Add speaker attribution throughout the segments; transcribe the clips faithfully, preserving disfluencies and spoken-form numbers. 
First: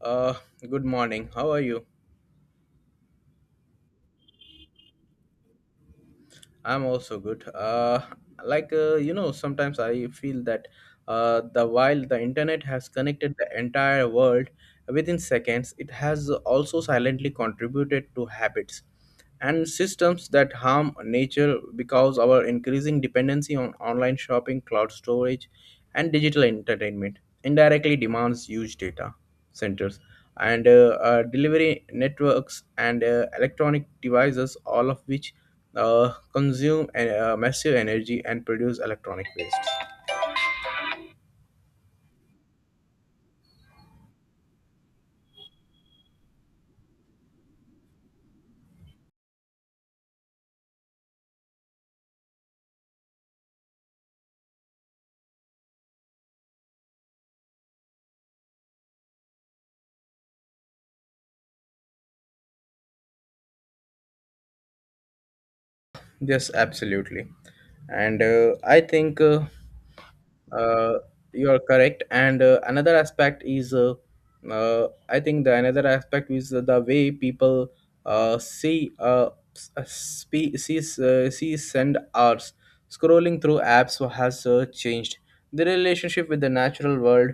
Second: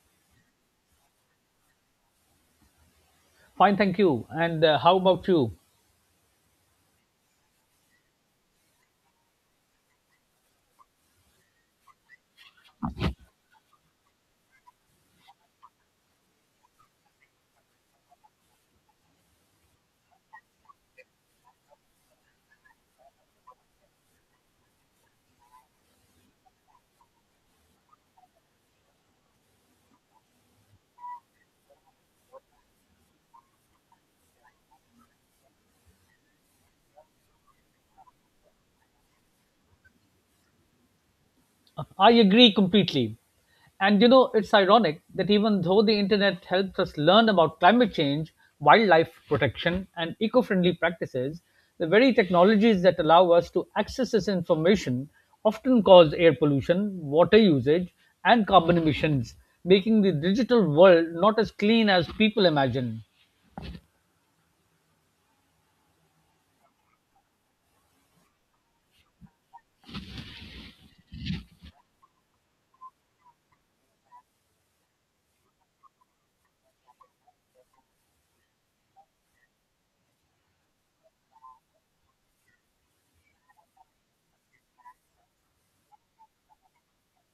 Speaker 1: Uh, Good morning. How are you?
Speaker 2: Fine, thank you. And uh, how about you?
Speaker 1: I'm also good. Uh, like uh, you know, sometimes I feel that uh, the while the internet has connected the entire world within seconds, it has also silently contributed to habits and systems that harm nature because our increasing dependency on online shopping, cloud storage, and digital entertainment indirectly demands huge data centers and uh, uh, delivery networks and uh, electronic devices, all of which uh, consume uh, massive energy and produce electronic waste.
Speaker 2: I agree completely. And you know, it's ironic that even though the internet helps us learn about climate change, wildlife protection, and eco friendly practices, the very technologies that allow us to access this information often cause air pollution, water usage, and carbon emissions, making the digital world not as clean as people imagine.
Speaker 1: Yes, absolutely. And uh, I think. Uh, uh, you are correct and uh, another aspect is uh, uh, I think the another aspect is the way people uh, see uh, s- uh, spe- sees uh, sees and hours scrolling through apps has uh, changed the relationship with the natural world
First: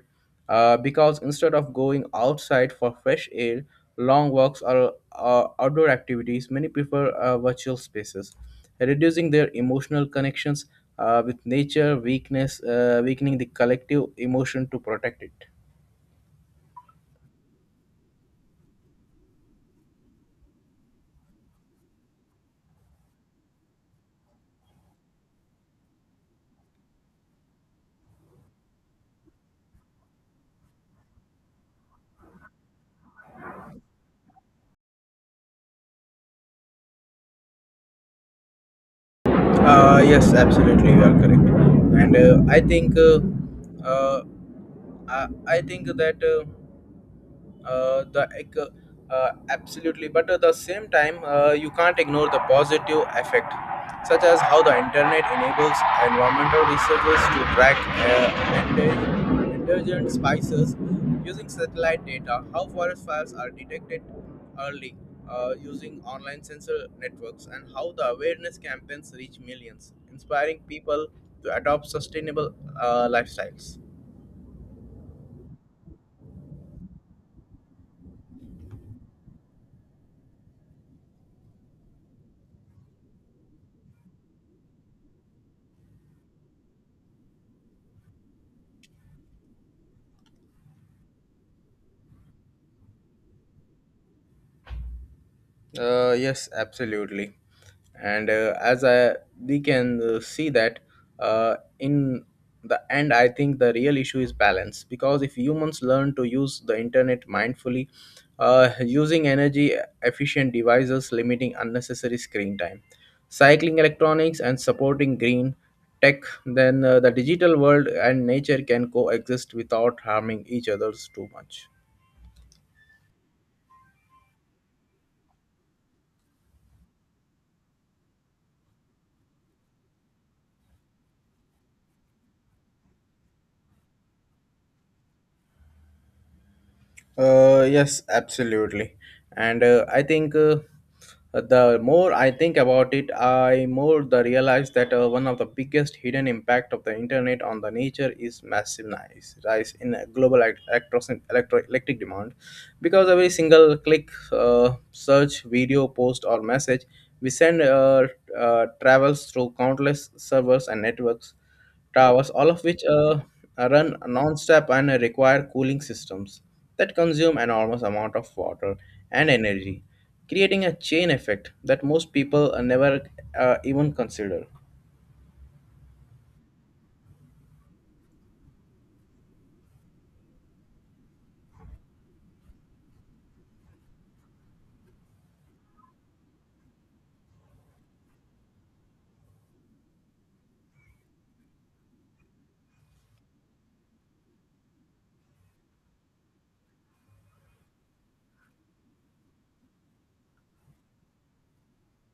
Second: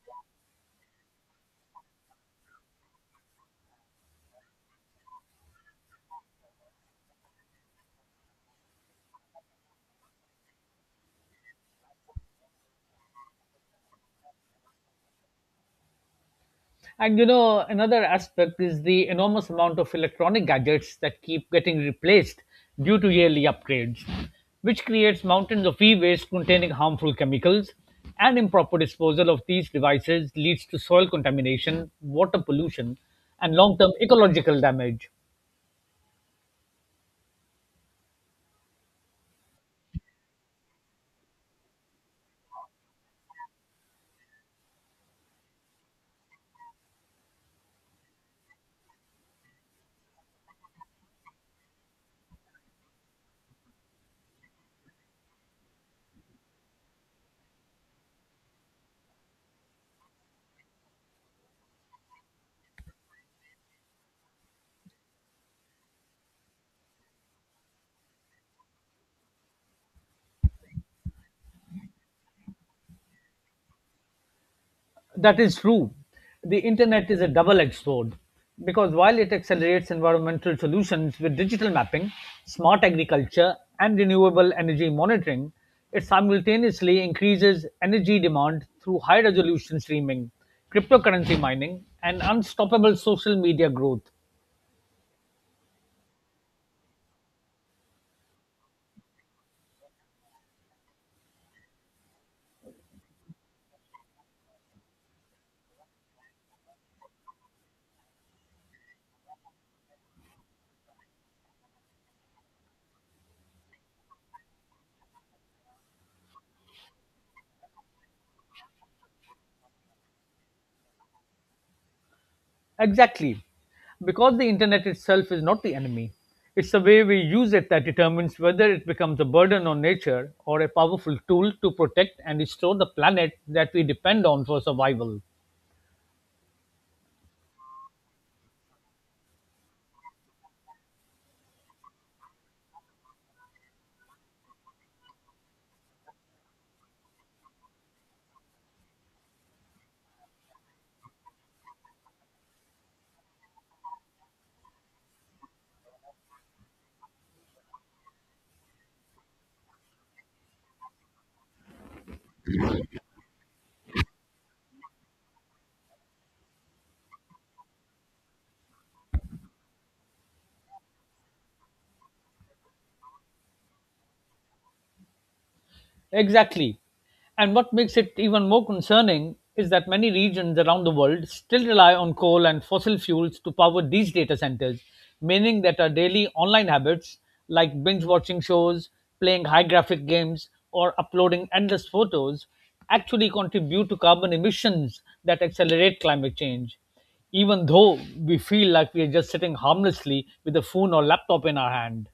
Speaker 1: uh, because instead of going outside for fresh air, long walks, or uh, outdoor activities, many prefer uh, virtual spaces, reducing their emotional connections uh, with nature, weakness uh, weakening the collective emotion to protect it.
Speaker 2: And you know, another aspect is the enormous amount of electronic gadgets that keep getting replaced due to yearly upgrades, which creates mountains of e waste containing harmful chemicals. And improper disposal of these devices leads to soil contamination, water pollution, and long term ecological damage.
Speaker 1: Uh, yes, absolutely, you are correct. And uh, I think uh, uh, I, I think that uh, uh, the ec- uh, absolutely, but at the same time, uh, you can't ignore the positive effect, such as how the internet enables environmental researchers to track uh, and uh, intelligent spices using satellite data, how forest fires are detected early uh, using online sensor networks, and how the awareness campaigns reach millions inspiring people to adopt sustainable uh, lifestyles.
Speaker 2: That is true. The internet is a double edged sword because while it accelerates environmental solutions with digital mapping, smart agriculture, and renewable energy monitoring, it simultaneously increases energy demand through high resolution streaming, cryptocurrency mining, and unstoppable social media growth.
Speaker 1: Uh, yes, absolutely. and uh, as I, we can uh, see that uh, in the end, I think the real issue is balance, because if humans learn to use the internet mindfully, uh, using energy efficient devices, limiting unnecessary screen time, cycling electronics, and supporting green tech, then uh, the digital world and nature can coexist without harming each others too much.
Speaker 2: Exactly. Because the internet itself is not the enemy, it's the way we use it that determines whether it becomes a burden on nature or a powerful tool to protect and restore the planet that we depend on for survival.
Speaker 1: Uh, yes, absolutely. And uh, I think uh, the more I think about it, I more the realize that uh, one of the biggest hidden impact of the internet on the nature is massive nice rise in a global elect- electro- electro- electric demand, because every single click, uh, search, video, post, or message we send uh, uh, travels through countless servers and networks towers, all of which uh, run non-stop and require cooling systems that consume enormous amount of water and energy, creating a chain effect that most people uh, never uh, even consider.
Speaker 2: Exactly. And what makes it even more concerning is that many regions around the world still rely on coal and fossil fuels to power these data centers, meaning that our daily online habits, like binge watching shows, playing high graphic games, or uploading endless photos, actually contribute to carbon emissions that accelerate climate change, even though we feel like we are just sitting harmlessly with a phone or laptop in our hand.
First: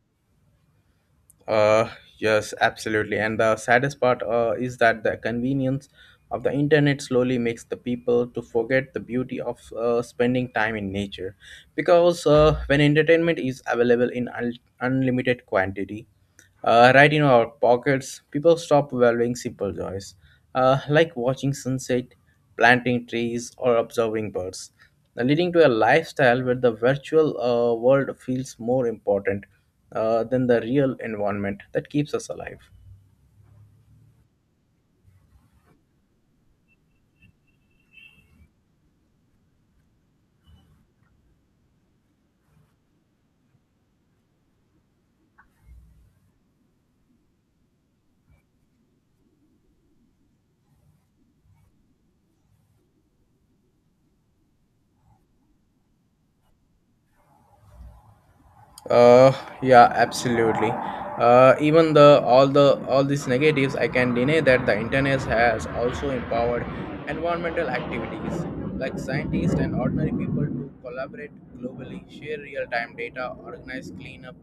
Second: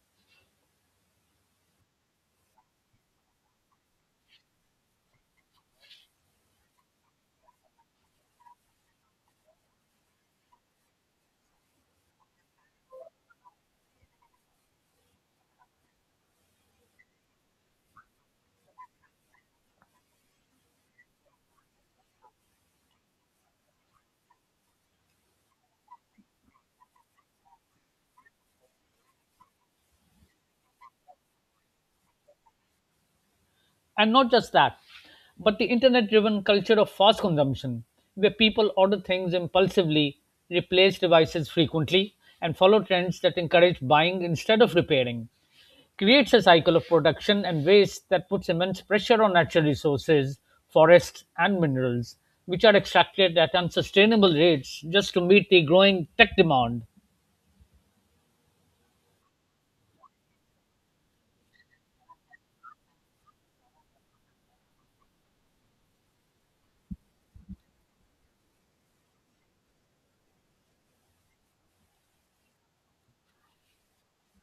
Speaker 1: Uh, yes, absolutely. And the saddest part uh, is that the convenience of the internet slowly makes the people to forget the beauty of uh, spending time in nature because uh, when entertainment is available in un- unlimited quantity uh, right in our pockets, people stop valuing simple joys, uh, like watching sunset, planting trees, or observing birds, leading to a lifestyle where the virtual uh, world feels more important uh, than the real environment that keeps us alive.
Speaker 2: And not just that, but the internet driven culture of fast consumption, where people order things impulsively, replace devices frequently, and follow trends that encourage buying instead of repairing, creates a cycle of production and waste that puts immense pressure on natural resources, forests, and minerals, which are extracted at unsustainable rates just to meet the growing tech demand.
Speaker 1: Uh, yeah, absolutely. Uh, even the all the all these negatives, I can deny that the internet has also empowered environmental activities like scientists and ordinary people to collaborate globally, share real-time data, organize cleanup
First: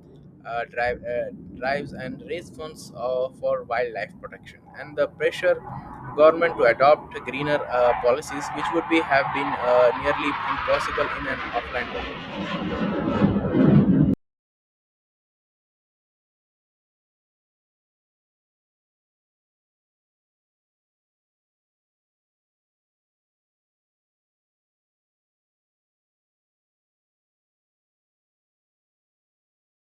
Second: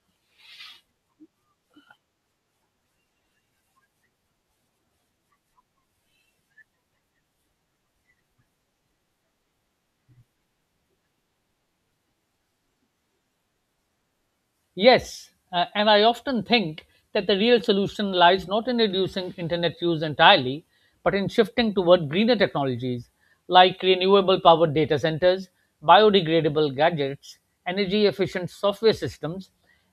Speaker 1: uh, drive, uh, drives, and raise funds uh, for wildlife protection. And the pressure government to adopt greener uh, policies, which would be have been uh, nearly impossible in an offline world.
Speaker 2: Yes, uh, and I often think that the real solution lies not in reducing internet use entirely, but in shifting toward greener technologies like renewable powered data centers, biodegradable gadgets, energy efficient software systems,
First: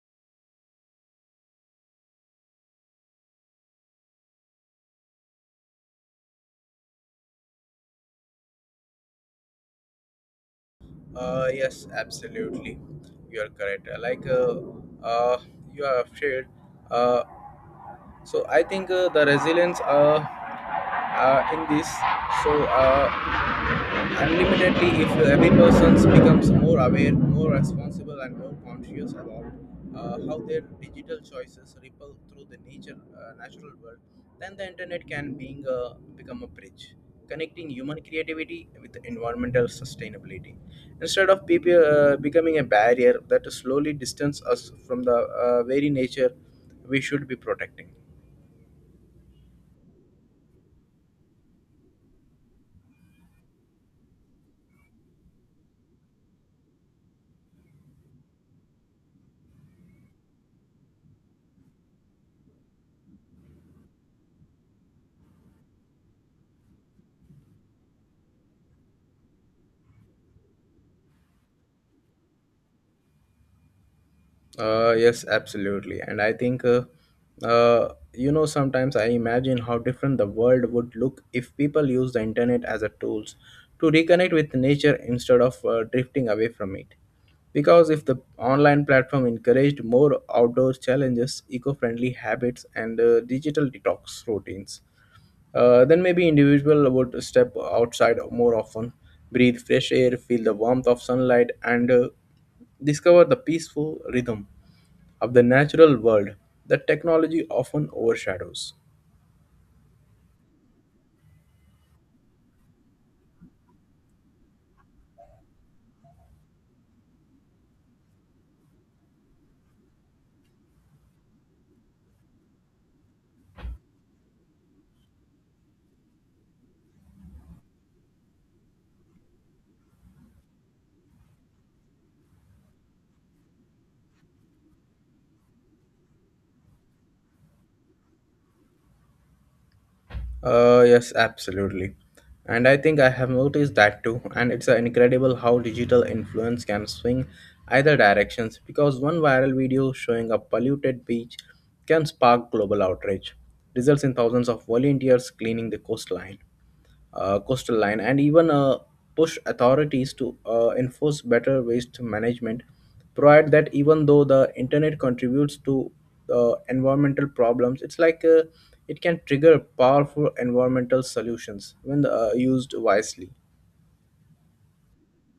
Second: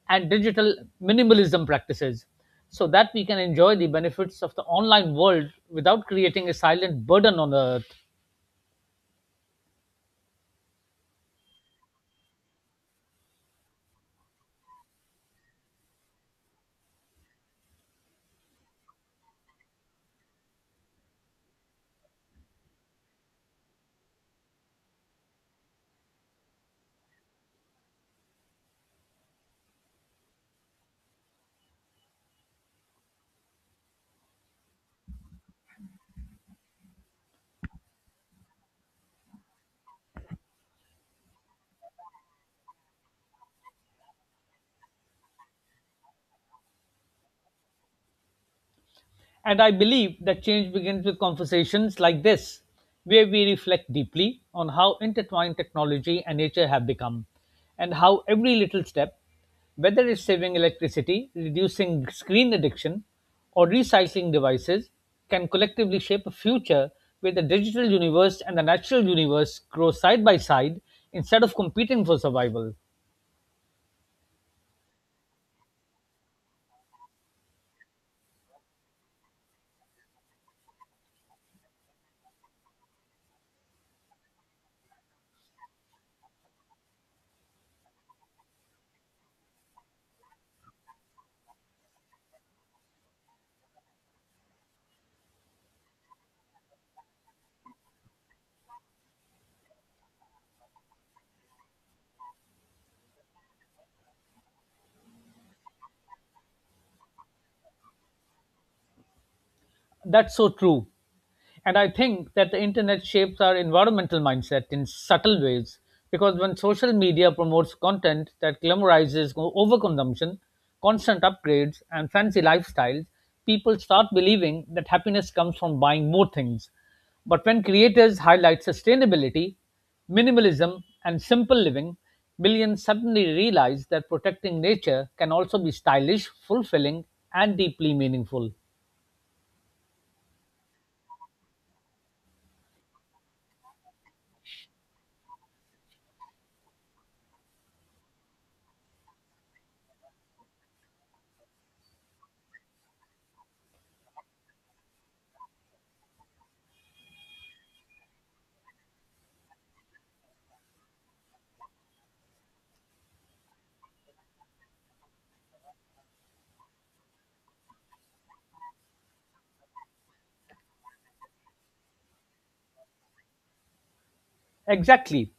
Speaker 2: and digital minimalism practices so that we can enjoy the benefits of the online world without creating a silent burden on the earth.
Speaker 1: Uh, yes, absolutely. You are correct. Uh, Like uh, uh, you have shared. Uh, so I think uh, the resilience uh, uh, in this. So uh, Unlimitedly, if every person becomes more aware, more responsible, and more conscious about uh, how their digital choices ripple through the nature, uh, natural world, then the internet can being a, become a bridge connecting human creativity with environmental sustainability instead of people uh, becoming a barrier that slowly distance us from the uh, very nature we should be protecting.
Speaker 2: And I believe that change begins with conversations like this, where we reflect deeply on how intertwined technology and nature have become, and how every little step, whether it's saving electricity, reducing screen addiction, or recycling devices, can collectively shape a future where the digital universe and the natural universe grow side by side instead of competing for survival.
Speaker 1: Uh, yes, absolutely. And I think, uh, uh, you know, sometimes I imagine how different the world would look if people use the internet as a tools to reconnect with nature instead of uh, drifting away from it. Because if the online platform encouraged more outdoor challenges, eco-friendly habits, and uh, digital detox routines, uh, then maybe individual would step outside more often, breathe fresh air, feel the warmth of sunlight, and uh, discover the peaceful rhythm of the natural world that technology often overshadows.
Speaker 2: That's so true. And I think that the internet shapes our environmental mindset in subtle ways because when social media promotes content that glamorizes o- overconsumption, constant upgrades, and fancy lifestyles, people start believing that happiness comes from buying more things. But when creators highlight sustainability, minimalism, and simple living, millions suddenly realize that protecting nature can also be stylish, fulfilling, and deeply meaningful.
Speaker 1: Uh, yes, absolutely. And I think I have noticed that too. And it's uh, incredible how digital influence can swing either directions, because one viral video showing a polluted beach can spark global outrage, results in thousands of volunteers cleaning the coastline. Uh, coastal line, and even uh, push authorities to uh, enforce better waste management, provide that even though the internet contributes to uh, environmental problems, it's like uh, it can trigger powerful environmental solutions when uh, used wisely.
Speaker 2: Exactly.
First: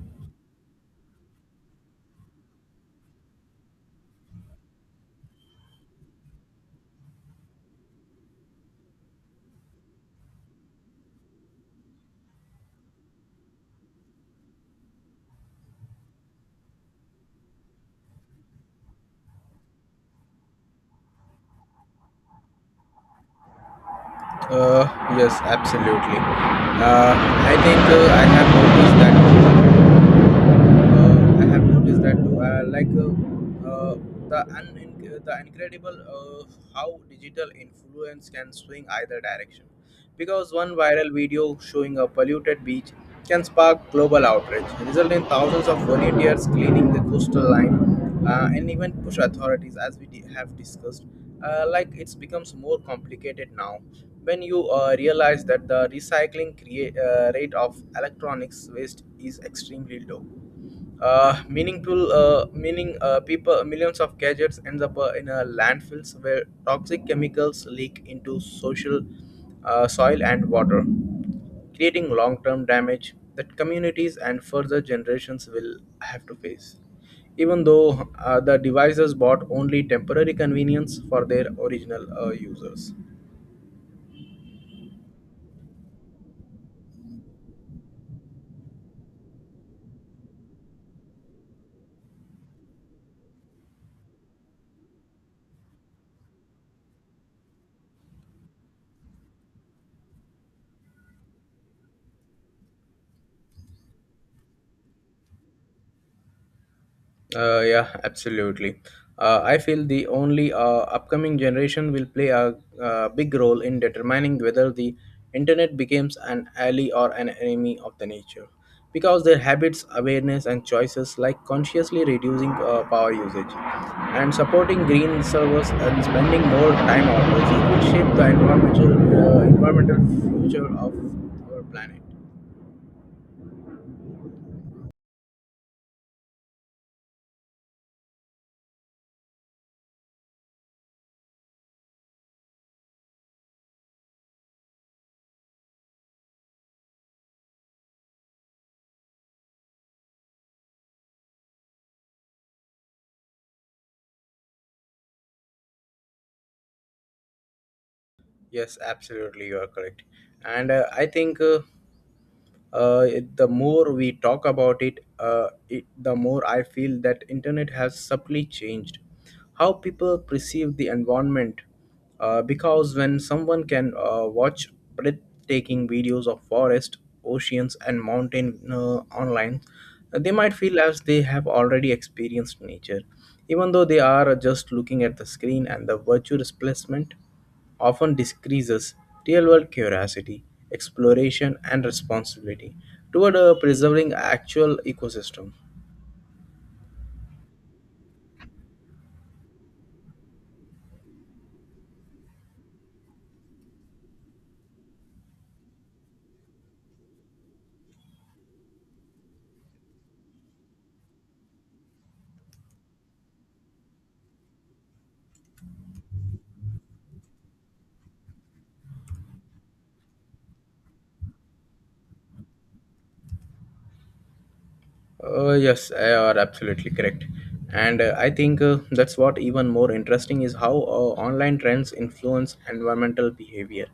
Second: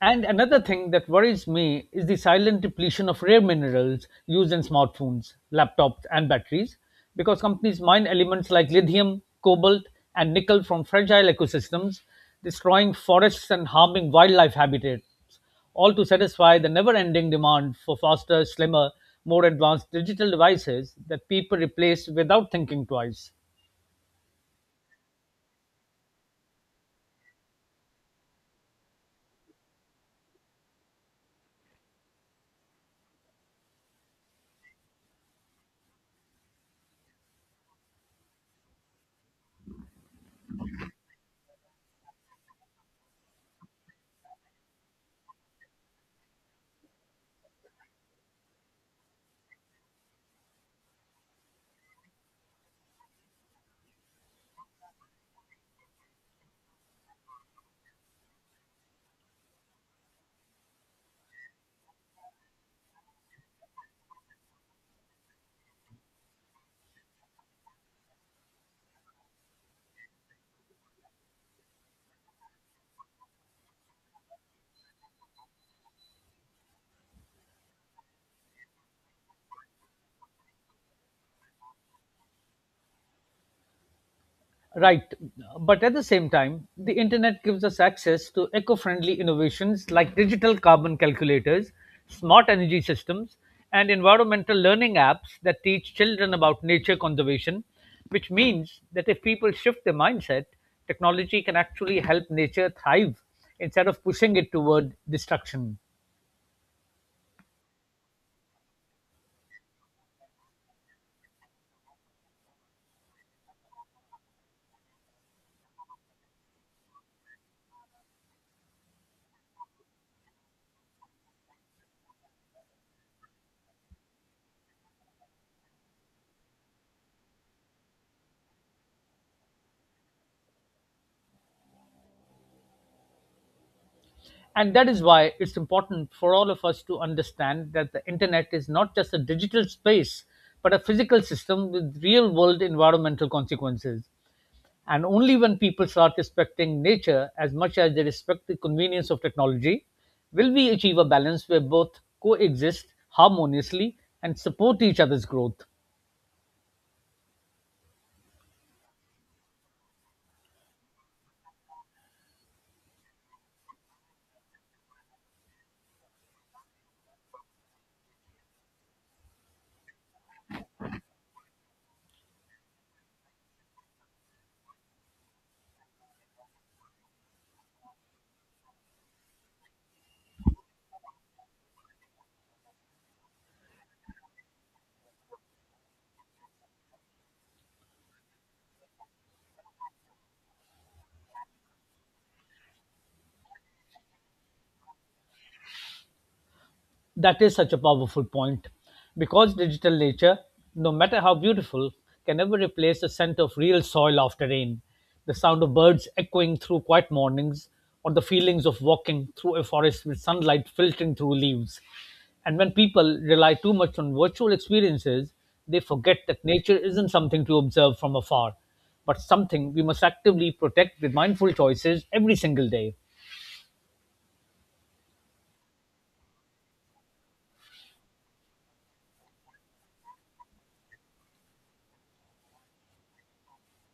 Speaker 2: And another thing that worries me is the silent depletion of rare minerals used in smartphones, laptops, and batteries because companies mine elements like lithium, cobalt, and nickel from fragile ecosystems, destroying forests and harming wildlife habitats, all to satisfy the never ending demand for faster, slimmer, more advanced digital devices that people replace without thinking twice.
Speaker 1: uh, yes, absolutely. Uh, I think uh, I have noticed that uh, I have noticed that too. Uh, like uh, uh, the un- the incredible uh, how digital influence can swing either direction, because one viral video showing a polluted beach can spark global outrage, resulting in thousands of volunteers cleaning the coastal line, uh, and even push authorities, as we di- have discussed. Uh, like, it's becomes more complicated now when you uh, realize that the recycling crea- uh, rate of electronics waste is extremely low, uh, meaningful uh, meaning uh, people, millions of gadgets ends up uh, in uh, landfills where toxic chemicals leak into social uh, soil and water, creating long term damage that communities and further generations will have to face. Even though uh, the devices brought only temporary convenience for their original uh, users.
Speaker 2: Right. But at the same time, the internet gives us access to eco friendly innovations like digital carbon calculators, smart energy systems, and environmental learning apps that teach children about nature conservation, which means that if people shift their mindset, technology can actually help nature thrive instead of pushing it toward destruction.
Speaker 1: Uh, yeah, absolutely. Uh, I feel the only uh, upcoming generation will play a, uh big role in determining whether the internet becomes an ally or an enemy of the nature, because their habits, awareness, and choices, like consciously reducing uh, power usage and supporting green servers and spending more time outdoors, will shape the environmental uh, environmental future of our planet.
Speaker 2: And that is why it's important for all of us to understand that the internet is not just a digital space, but a physical system with real world environmental consequences. And only when people start respecting nature as much as they respect the convenience of technology will we achieve a balance where both coexist harmoniously and support each other's growth.
Speaker 1: Yes, absolutely, you are correct. And uh, I think. Uh, uh, it- the more we talk about it, uh, it the more I feel that internet has subtly changed how people perceive the environment uh, because when someone can uh, watch breathtaking videos of forest, oceans, and mountain uh, online, they might feel as they have already experienced nature even though they are just looking at the screen, and the virtual displacement often decreases real world curiosity, exploration, and responsibility toward uh, preserving actual ecosystem.
Speaker 2: That is such a powerful point because digital nature, no matter how beautiful, can never replace the scent of real soil after rain, the sound of birds echoing through quiet mornings, or the feelings of walking through a forest with sunlight filtering through leaves. And when people rely too much on virtual experiences, they forget that nature isn't something to observe from afar, but something we must actively protect with mindful choices every single day.
Speaker 1: Uh, yes, uh, you are absolutely correct. And uh, I think uh, that's what even more interesting is how uh, online trends influence environmental behavior.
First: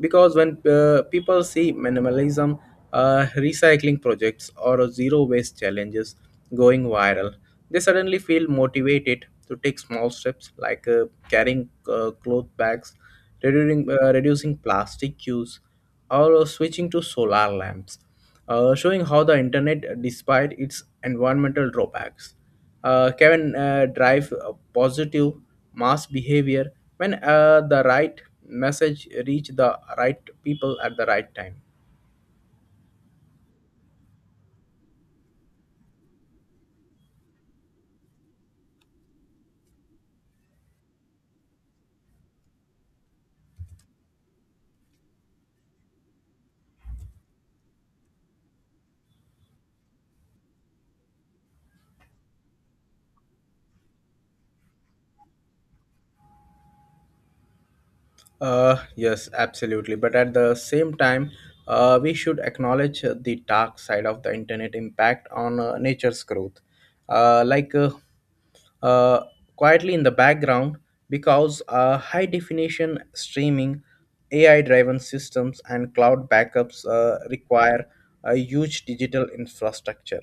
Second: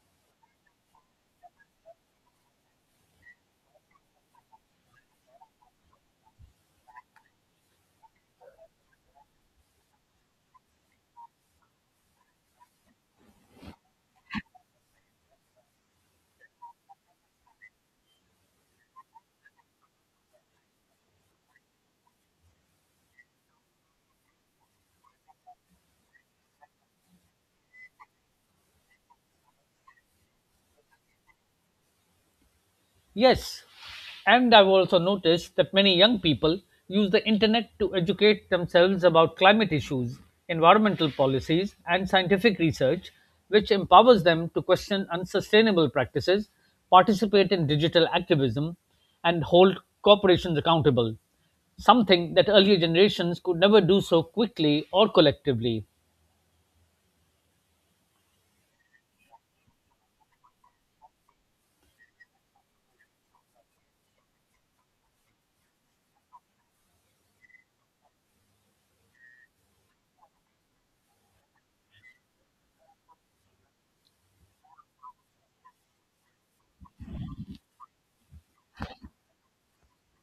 Speaker 1: Because when uh, people see minimalism, uh, recycling projects, or zero waste challenges going viral, they suddenly feel motivated to take small steps like uh, carrying uh, cloth bags, reducing, uh, reducing plastic use, or switching to solar lamps, uh, showing how the internet, despite its environmental drawbacks, uh, can uh, drive a positive mass behavior when uh, the right message reach the right people at the right time.
Speaker 2: Yes, and I've also noticed that many young people use the internet to educate themselves about climate issues, environmental policies, and scientific research, which empowers them to question unsustainable practices, participate in digital activism, and hold corporations accountable, something that earlier generations could never do so quickly or collectively.
Speaker 1: Uh, yes, absolutely. But at the same time, uh, we should acknowledge uh, the dark side of the internet impact on uh, nature's growth. Uh, like uh, uh, Quietly in the background, because uh, high definition streaming, A I driven systems, and cloud backups uh, require a huge digital infrastructure.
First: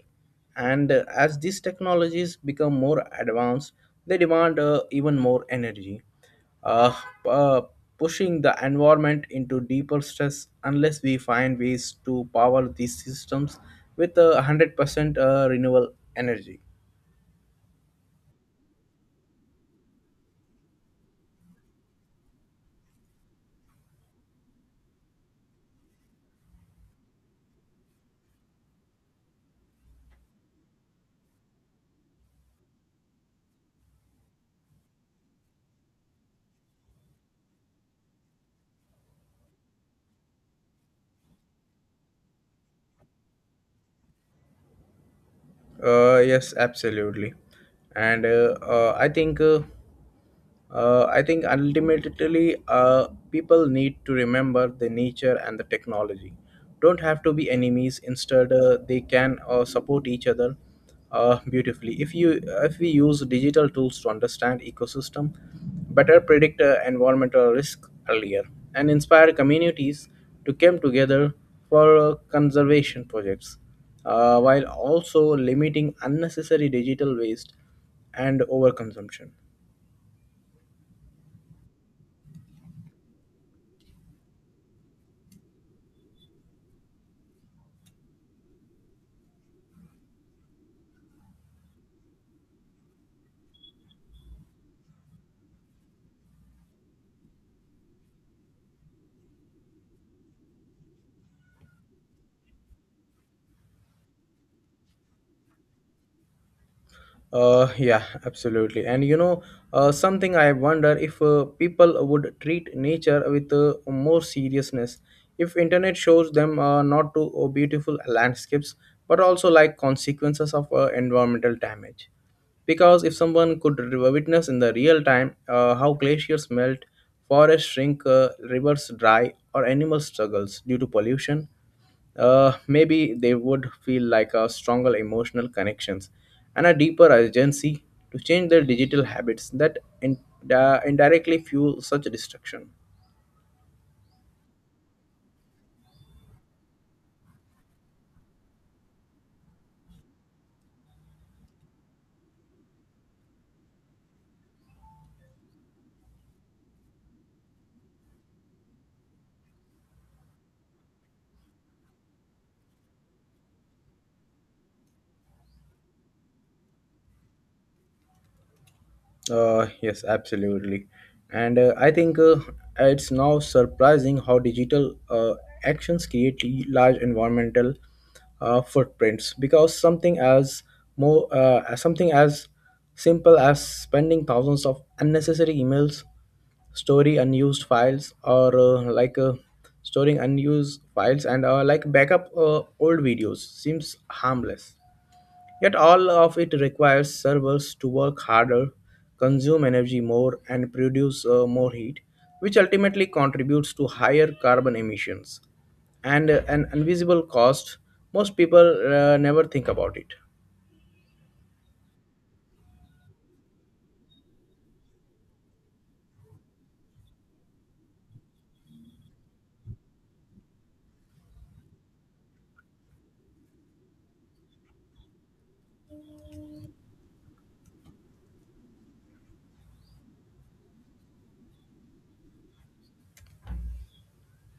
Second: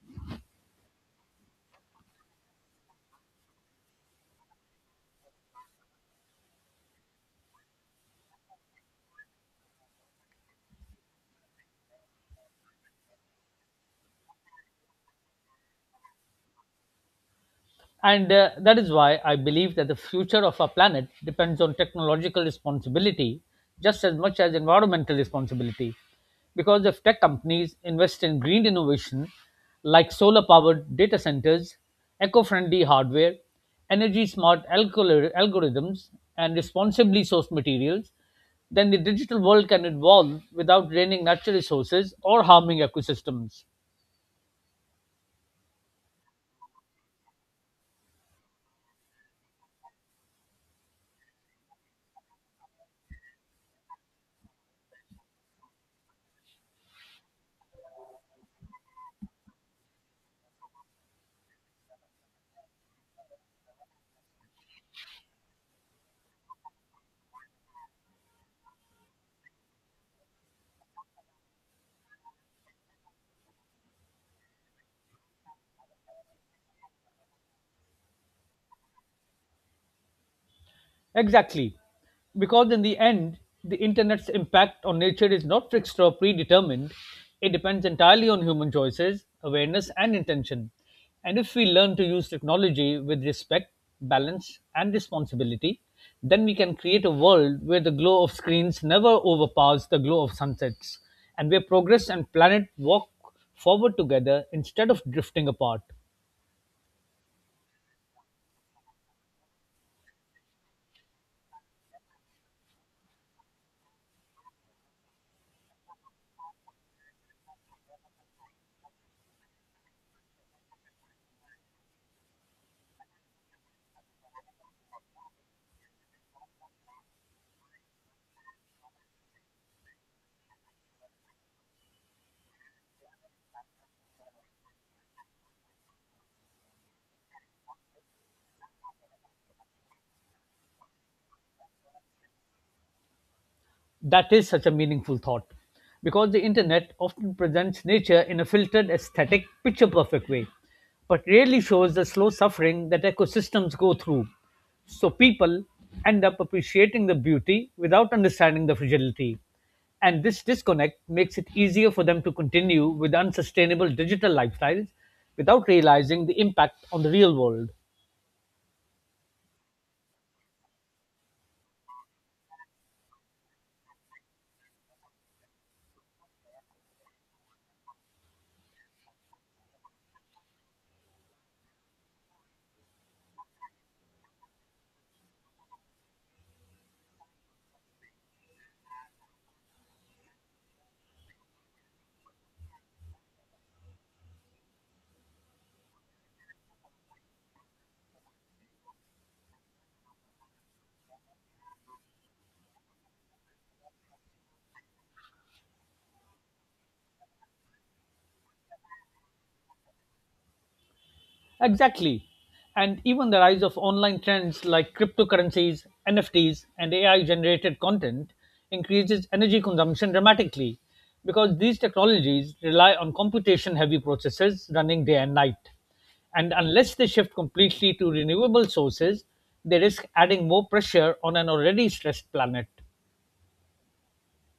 Speaker 1: And uh, as these technologies become more advanced, they demand uh, even more energy, uh, uh, pushing the environment into deeper stress unless we find ways to power these systems with a one hundred percent uh, renewable energy.
Speaker 2: And uh, that is why I believe that the future of our planet depends on technological responsibility just as much as environmental responsibility. Because if tech companies invest in green innovation like solar powered data centers, eco friendly hardware, energy smart algori- algorithms, and responsibly sourced materials, then the digital world can evolve without draining natural resources or harming ecosystems.
Speaker 1: Uh, yes, absolutely. And uh, uh, I think. Uh, uh, I think ultimately, uh, people need to remember the nature and the technology. Don't have to be enemies. Instead, uh, they can uh, support each other uh, beautifully. If you if we use digital tools to understand ecosystem, better predict uh, environmental risk earlier, and inspire communities to come together for uh, conservation projects, uh, while also limiting unnecessary digital waste and overconsumption.
Speaker 2: Exactly. Because in the end, the internet's impact on nature is not fixed or predetermined. It depends entirely on human choices, awareness, and intention. And if we learn to use technology with respect, balance, and responsibility, then we can create a world where the glow of screens never overpowers the glow of sunsets, and where progress and planet walk forward together instead of drifting apart.
Speaker 1: Uh, yeah, absolutely. And you know, uh, something I wonder if uh, people would treat nature with uh, more seriousness if internet shows them uh, not to uh, beautiful landscapes but also like consequences of uh, environmental damage, because if someone could re- witness in the real time uh, how glaciers melt, forests shrink, uh, rivers dry, or animal struggles due to pollution, uh, maybe they would feel like a stronger emotional connections and a deeper urgency to change their digital habits that in, uh, indirectly fuel such destruction.
Speaker 2: That is such a meaningful thought because the internet often presents nature in a filtered, aesthetic, picture perfect way, but rarely shows the slow suffering that ecosystems go through. So people end up appreciating the beauty without understanding the fragility. And this disconnect makes it easier for them to continue with unsustainable digital lifestyles without realizing the impact on the real world.
Speaker 1: Uh, yes, absolutely. And uh, I think uh, it's now surprising how digital uh, actions create l- large environmental uh, footprints, because something as more uh, as something as simple as spending thousands of unnecessary emails, storing unused files, or uh, like uh, storing unused files, and uh, like backup uh, old videos, seems harmless. Yet all of it requires servers to work harder, consume energy more, and produce uh, more heat, which ultimately contributes to higher carbon emissions and uh, an invisible cost. Most people uh, never think about it.
Speaker 2: Exactly. And even the rise of online trends like cryptocurrencies, N F Ts, and A I generated content increases energy consumption dramatically because these technologies rely on computation heavy processes running day and night. And unless they shift completely to renewable sources, they risk adding more pressure on an already stressed planet.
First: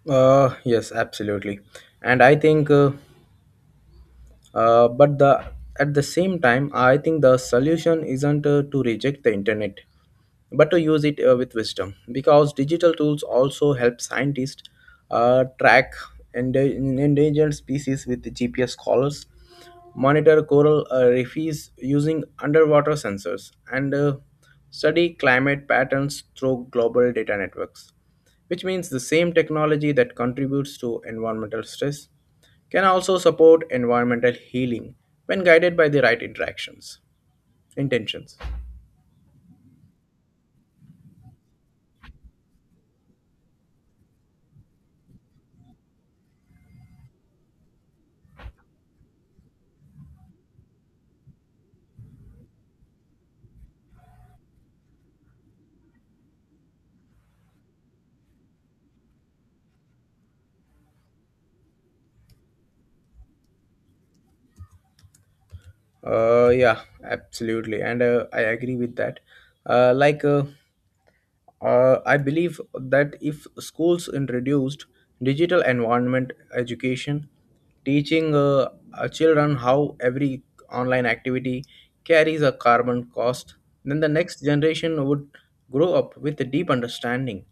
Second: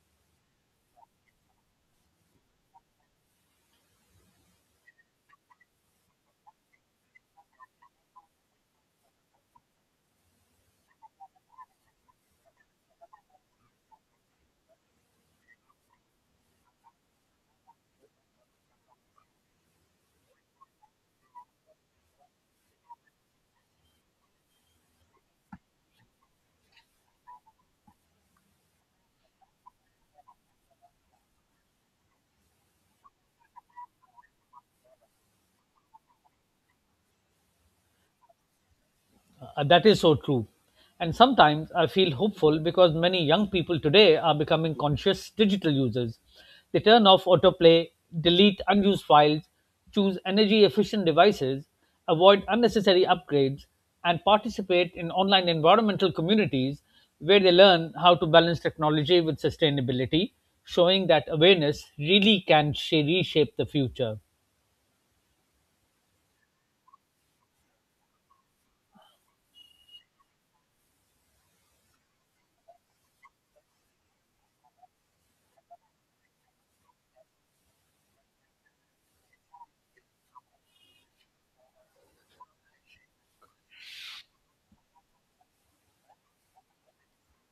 Speaker 1: Uh, yes, absolutely. And I think uh, Uh, but the at the same time, I think the solution isn't uh, to reject the internet, but to use it uh, with wisdom. Because digital tools also help scientists uh, track ende- endangered species with G P S collars, monitor coral uh, reefs using underwater sensors, and uh, study climate patterns through global data networks. Which means the same technology that contributes to environmental stress can also support environmental healing when guided by the right interactions intentions.
Speaker 2: Uh, that is so true. And sometimes I feel hopeful because many young people today are becoming conscious digital users. They turn off autoplay, delete unused files, choose energy efficient devices, avoid unnecessary upgrades, and participate in online environmental communities where they learn how to balance technology with sustainability, showing that awareness really can sh- reshape the future.
Speaker 1: Uh yeah, absolutely, and uh, i agree with that uh like uh, Uh, I believe that if schools introduced digital environment education, teaching uh, uh, children how every online activity carries a carbon cost, then the next generation would grow up with a deep understanding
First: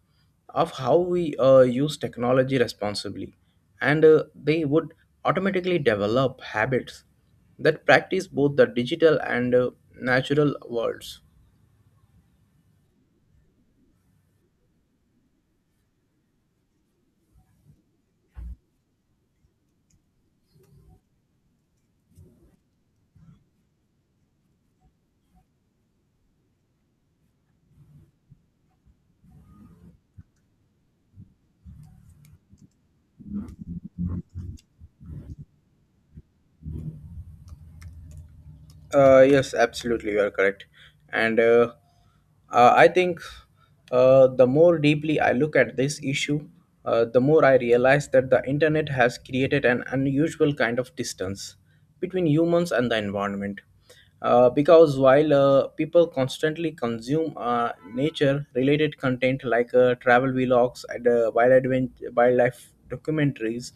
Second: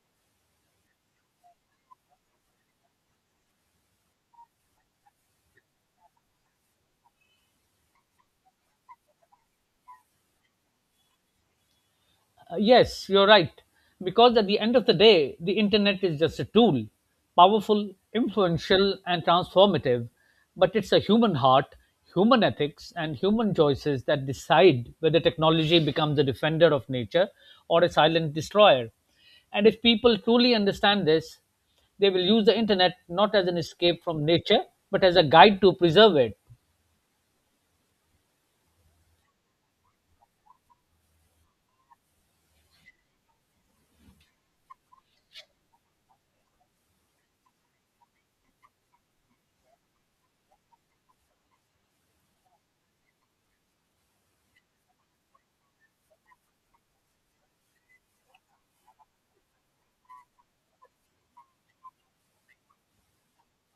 Speaker 1: of how we uh, use technology responsibly, and uh, they would automatically develop habits that practice both the digital and uh, natural worlds.
Speaker 2: Uh, yes, you're right. Because at the end of the day, the internet is just a tool, powerful, influential, and transformative. But it's a human heart, human ethics, and human choices that decide whether technology becomes a defender of nature or a silent destroyer. And if people truly understand this, they will use the internet not as an escape from nature, but as a guide to preserve it.
Speaker 1: Uh, yes, absolutely, you are correct. And uh, uh, I think uh, The more deeply I look at this issue, uh, the more I realize that the internet has created an unusual kind of distance between humans and the environment. Uh, because while uh, people constantly consume uh, nature-related content like uh, travel vlogs and uh, wild advent- wildlife documentaries,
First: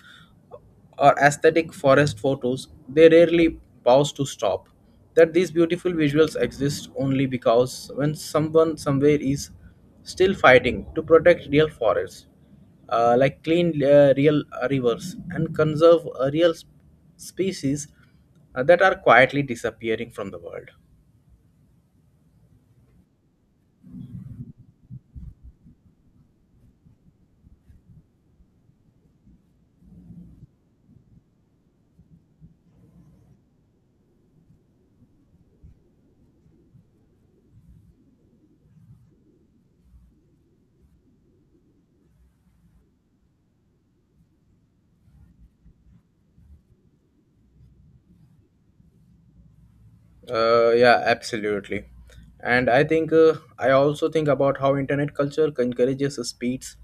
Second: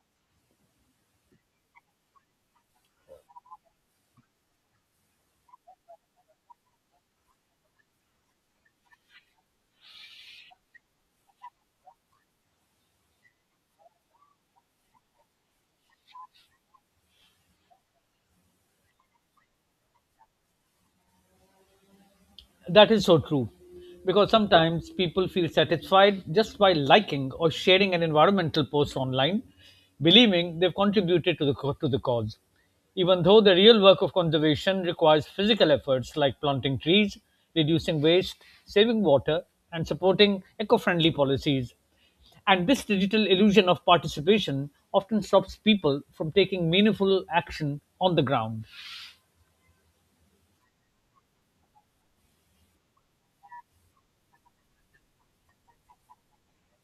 Speaker 1: or aesthetic forest photos, they rarely pause to stop. That these beautiful visuals exist only because when someone somewhere is still fighting to protect real forests, uh, like clean uh, real uh, rivers and conserve uh, real sp- species uh, that are quietly disappearing from the world.
Speaker 2: That is so true. Because sometimes people feel satisfied just by liking or sharing an environmental post online, believing they've contributed to the, co- to the cause. Even though the real work of conservation requires physical efforts like planting trees, reducing waste, saving water, and supporting eco friendly policies. And this digital illusion of participation often stops people from taking meaningful action on the ground.
Speaker 1: Uh, yeah, absolutely. And I think uh, I also think about how internet culture encourages speeds,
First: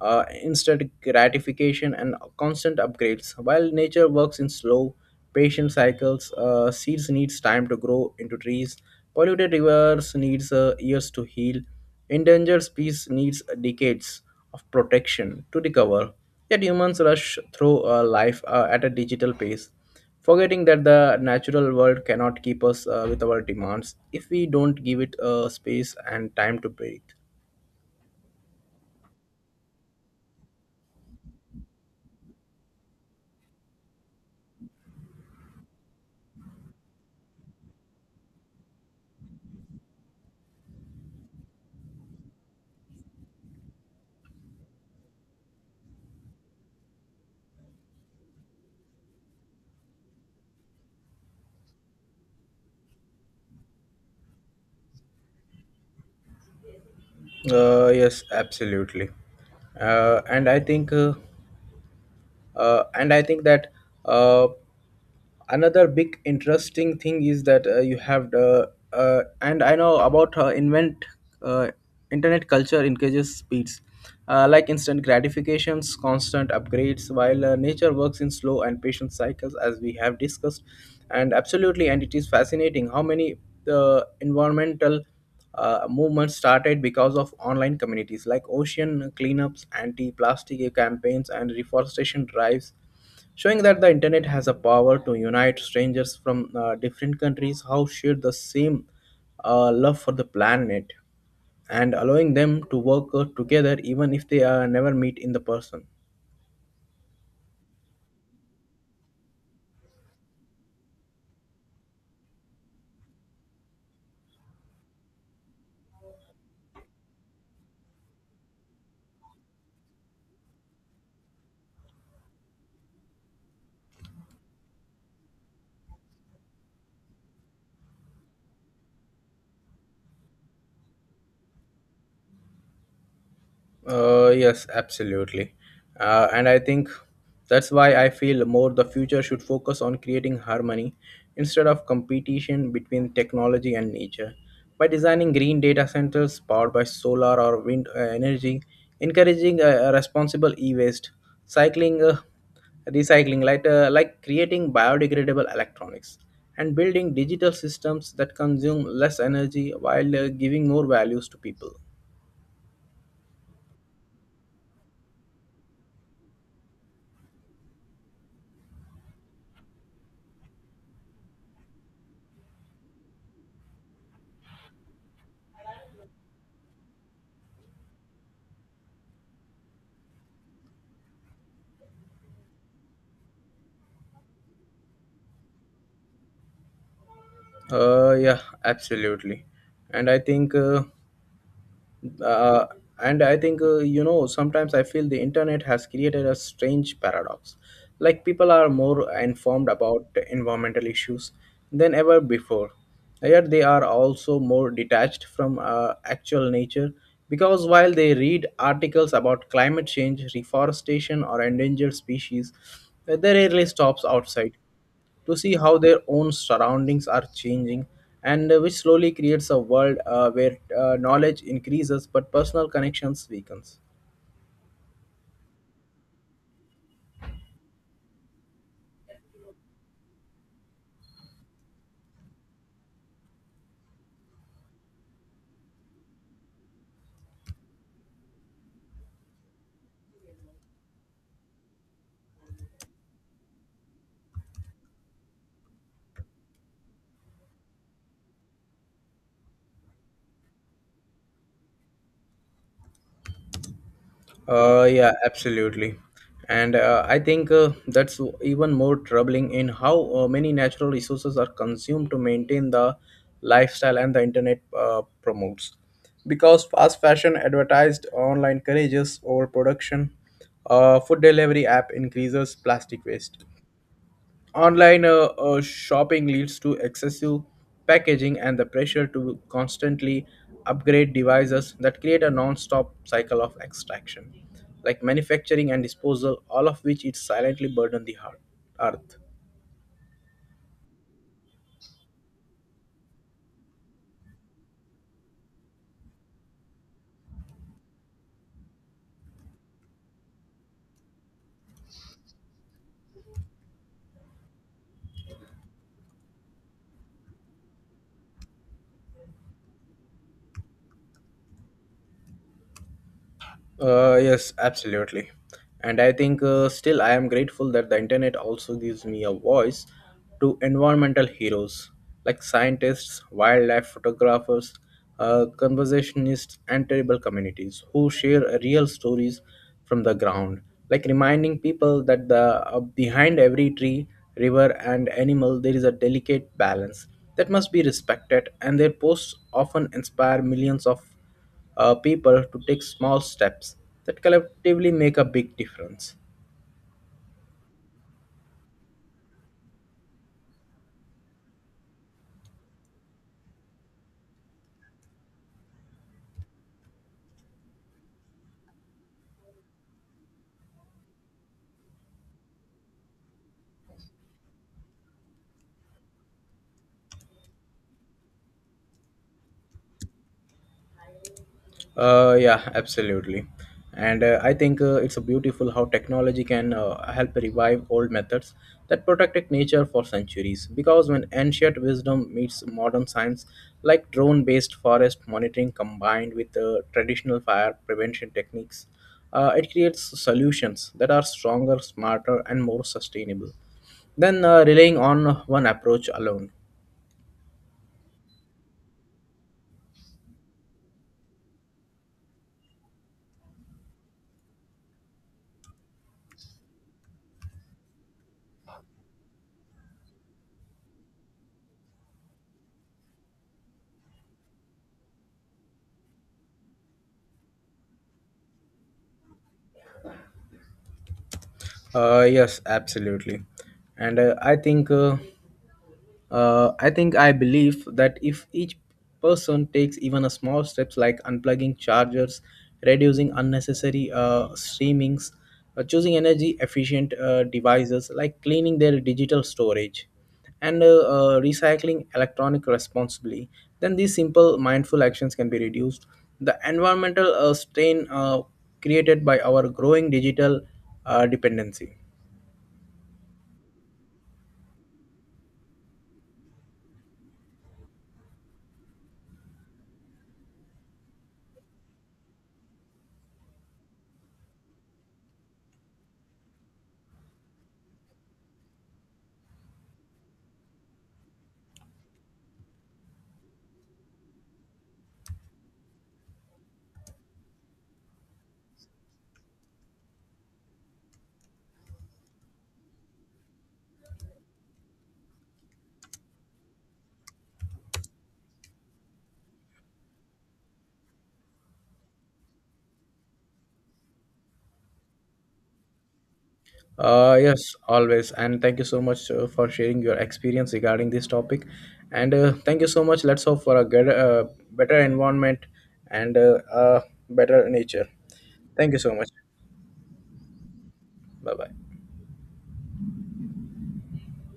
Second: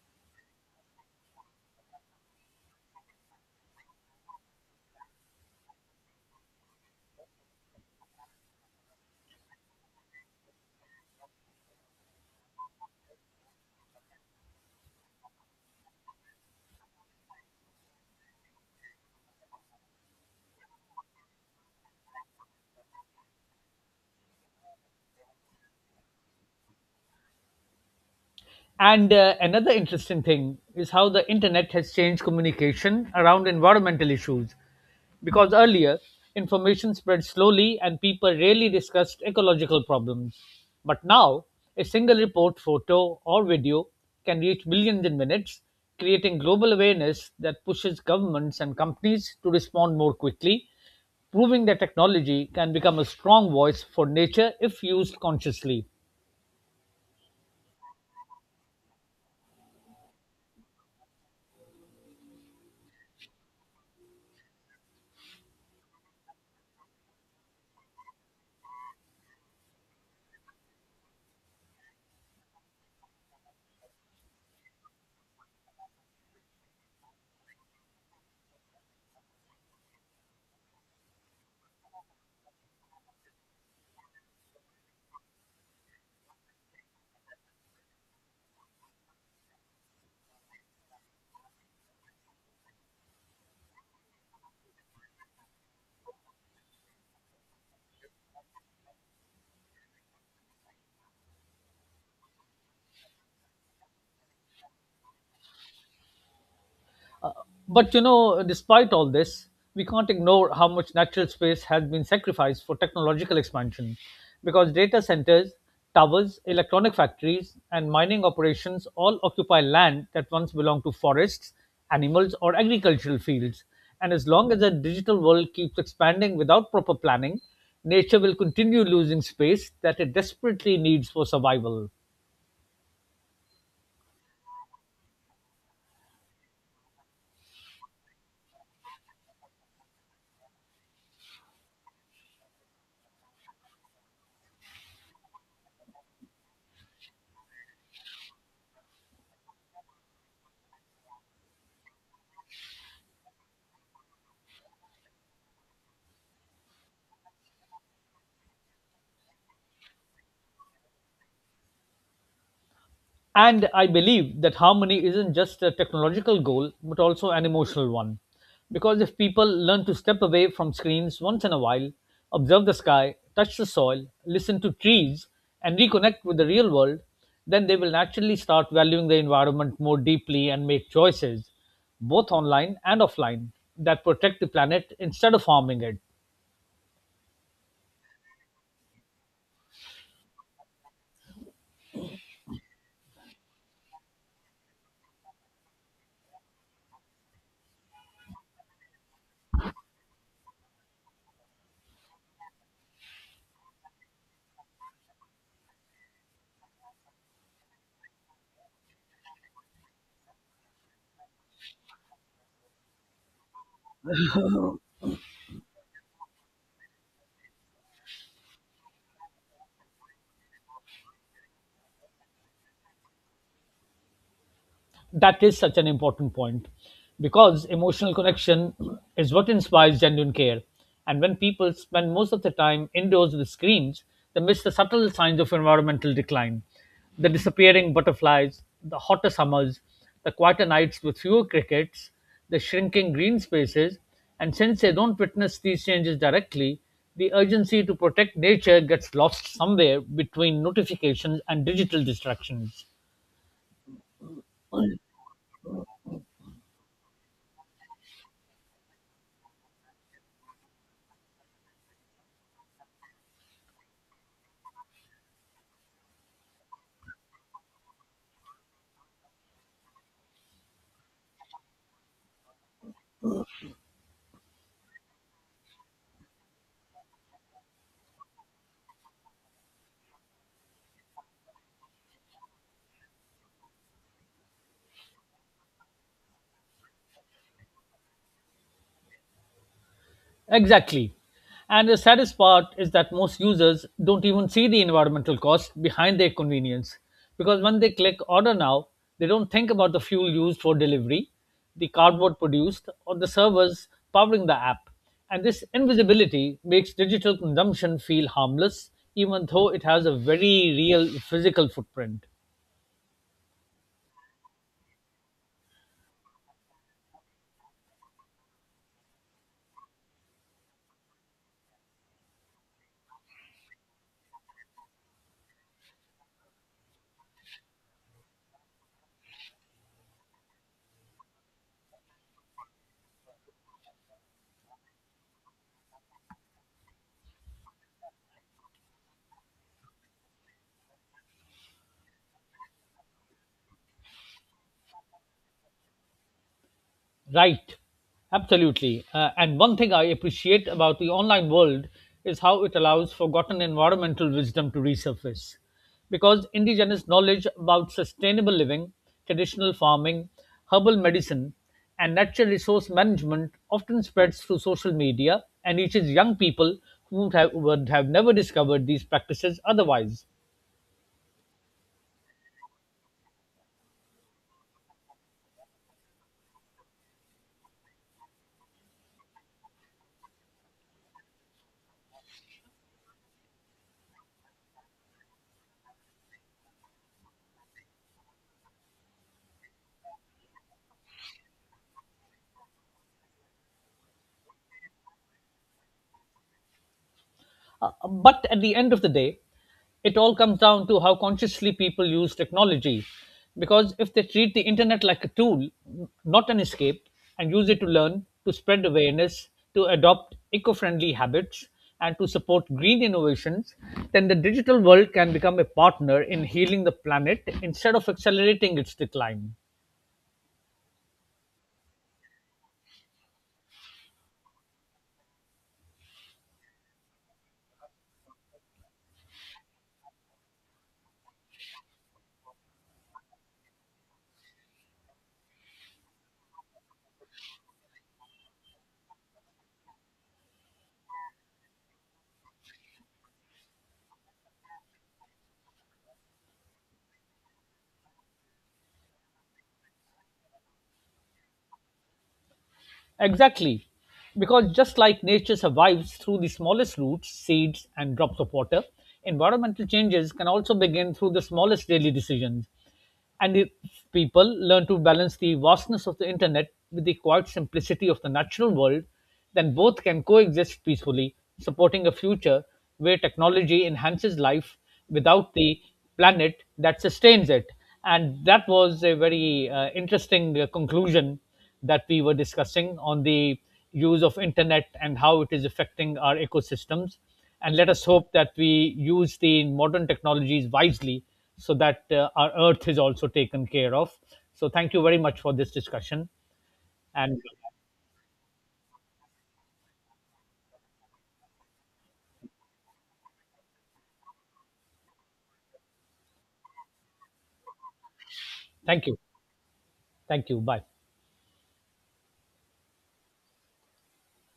Speaker 1: uh, instant gratification, and constant upgrades. While nature works in slow, patient cycles, uh, seeds needs time to grow into trees. Polluted rivers needs uh, years to heal. Endangered species needs decades of protection to recover. Yet humans rush through uh, life uh, at a digital pace, forgetting that the natural world cannot keep us uh, with our demands if we don't give it uh, space and time to breathe.
Speaker 2: And uh, another interesting thing is how the internet has changed communication around environmental issues. Because earlier, information spread slowly and people rarely discussed ecological problems. But now, a single report, photo, or video can reach billions in minutes, creating global awareness that pushes governments and companies to respond more quickly, proving that technology can become a strong voice for nature if used consciously.
Speaker 1: Uh, yes, absolutely. Uh, and I think uh, uh, and I think that uh, another big interesting thing is that uh, you have the uh, and I know about uh, invent uh, internet culture encourages speeds, uh, like instant gratifications, constant upgrades, while uh, nature works in slow and patient cycles, as we have discussed. And absolutely, and it is fascinating how many uh, environmental uh, movement started because of online communities like ocean cleanups, anti plastic campaigns, and reforestation drives, showing that the internet has a power to unite strangers from uh, different countries who share the same uh, love for the planet, and allowing them to work uh, together even if they uh, never meet in the person.
Speaker 2: But you know, despite all this, we can't ignore how much natural space has been sacrificed for technological expansion because data centers, towers, electronic factories, and mining operations all occupy land that once belonged to forests, animals, or agricultural fields. And as long as the digital world keeps expanding without proper planning, nature will continue losing space that it desperately needs for survival.
Speaker 1: Uh, yes, absolutely. Uh, and I think that's why I feel more the future should focus on creating harmony instead of competition between technology and nature. By designing green data centers powered by solar or wind uh, energy, encouraging uh, responsible e-waste, cycling, uh, recycling, like, uh, like creating biodegradable electronics, and building digital systems that consume less energy while uh, giving more values to people.
Speaker 2: And I believe that harmony isn't just a technological goal, but also an emotional one. Because if people learn to step away from screens once in a while, observe the sky, touch the soil, listen to trees, and reconnect with the real world, then they will naturally start valuing the environment more deeply and make choices, both online and offline, that protect the planet instead of harming it.
Speaker 1: Uh, yeah, absolutely. And I think, uh, uh, and I think, uh, you know, sometimes I feel the internet has created a strange paradox. Like people are more informed about environmental issues than ever before. Yet they are also more detached from uh, actual nature, because while they read articles about climate change, reforestation, or endangered species, uh, they rarely stops outside to see how their own surroundings are changing, and uh, which slowly creates a world uh, where uh, knowledge increases but personal connections weakens.
Speaker 2: That is such an important point because emotional connection is what inspires genuine care. And when people spend most of their time indoors with screens, they miss the subtle signs of environmental decline, the disappearing butterflies, the hotter summers, the quieter nights with fewer crickets, the shrinking green spaces. And since they don't witness these changes directly, the urgency to protect nature gets lost somewhere between notifications and digital distractions.
Speaker 1: Uh, yeah, absolutely, and uh, i think uh, that's even more troubling in how uh, many natural resources are consumed to maintain the lifestyle and the internet uh, promotes, because fast fashion advertised online encourages overproduction, uh, food delivery app increases plastic waste, online uh, uh, shopping leads to excessive packaging, and the pressure to constantly upgrade devices that create a non-stop cycle of extraction, like manufacturing and disposal, all of which it silently burden the heart, earth.
Speaker 2: Exactly. And the saddest part is that most users don't even see the environmental cost behind their convenience because when they click order now, they don't think about the fuel used for delivery, the cardboard produced, or the servers powering the app. And this invisibility makes digital consumption feel harmless, even though it has a very real physical footprint.
Speaker 1: Uh, yes, absolutely. And I think uh, still I am grateful that the internet also gives me a voice to environmental heroes like scientists, wildlife photographers, uh, conservationists, and terrible communities who share real stories from the ground, like reminding people that the uh, behind every tree, river, and animal there is a delicate balance that must be respected, and their posts often inspire millions of uh, people to take small steps that collectively make a big difference.
Speaker 2: Right, absolutely. Uh, and one thing I appreciate about the online world is how it allows forgotten environmental wisdom to resurface. Because indigenous knowledge about sustainable living, traditional farming, herbal medicine, and natural resource management often spreads through social media and reaches young people who would have, would have never discovered these practices otherwise.
Speaker 1: Uh, yeah, absolutely. And uh, I think uh, it's a beautiful how technology can uh, help revive old methods that protected nature for centuries. Because when ancient wisdom meets modern science, like drone based forest monitoring combined with uh, traditional fire prevention techniques, uh, it creates solutions that are stronger, smarter, and more sustainable than uh, relying on one approach alone.
Speaker 2: Uh, but at the end of the day, it all comes down to how consciously people use technology. Because if they treat the internet like a tool, not an escape, and use it to learn, to spread awareness, to adopt eco friendly habits, and to support green innovations, then the digital world can become a partner in healing the planet instead of accelerating its decline.
Speaker 1: Uh, yes, absolutely, and uh, I think uh, uh, I think I believe that if each person takes even a small steps like unplugging chargers, reducing unnecessary uh, streamings, uh, choosing energy efficient uh, devices like cleaning their digital storage, and uh, uh, recycling electronic responsibly, then these simple mindful actions can be reduced. The environmental uh, strain uh, created by our growing digital uh, dependency.
Speaker 2: Exactly. Because just like nature survives through the smallest roots, seeds, and drops of water, environmental changes can also begin through the smallest daily decisions. And if people learn to balance the vastness of the internet with the quiet simplicity of the natural world, then both can coexist peacefully, supporting a future where technology enhances life without the planet that sustains it. And that was a very uh, interesting uh, conclusion that we were discussing on the use of internet and how it is affecting our ecosystems, and let us hope that we use the modern technologies wisely so that uh, our earth is also taken care of. So thank you very much for this discussion.
Speaker 1: Uh,
Speaker 2: And
Speaker 1: yes, always. And thank you so much uh, for sharing your experience regarding this topic. And uh, thank you so much. Let's hope for a good, uh, better environment and uh, uh, better nature. Thank you
Speaker 2: thank
Speaker 1: so
Speaker 2: you.
Speaker 1: much.
Speaker 2: Thank you. Bye.
Speaker 1: Bye bye.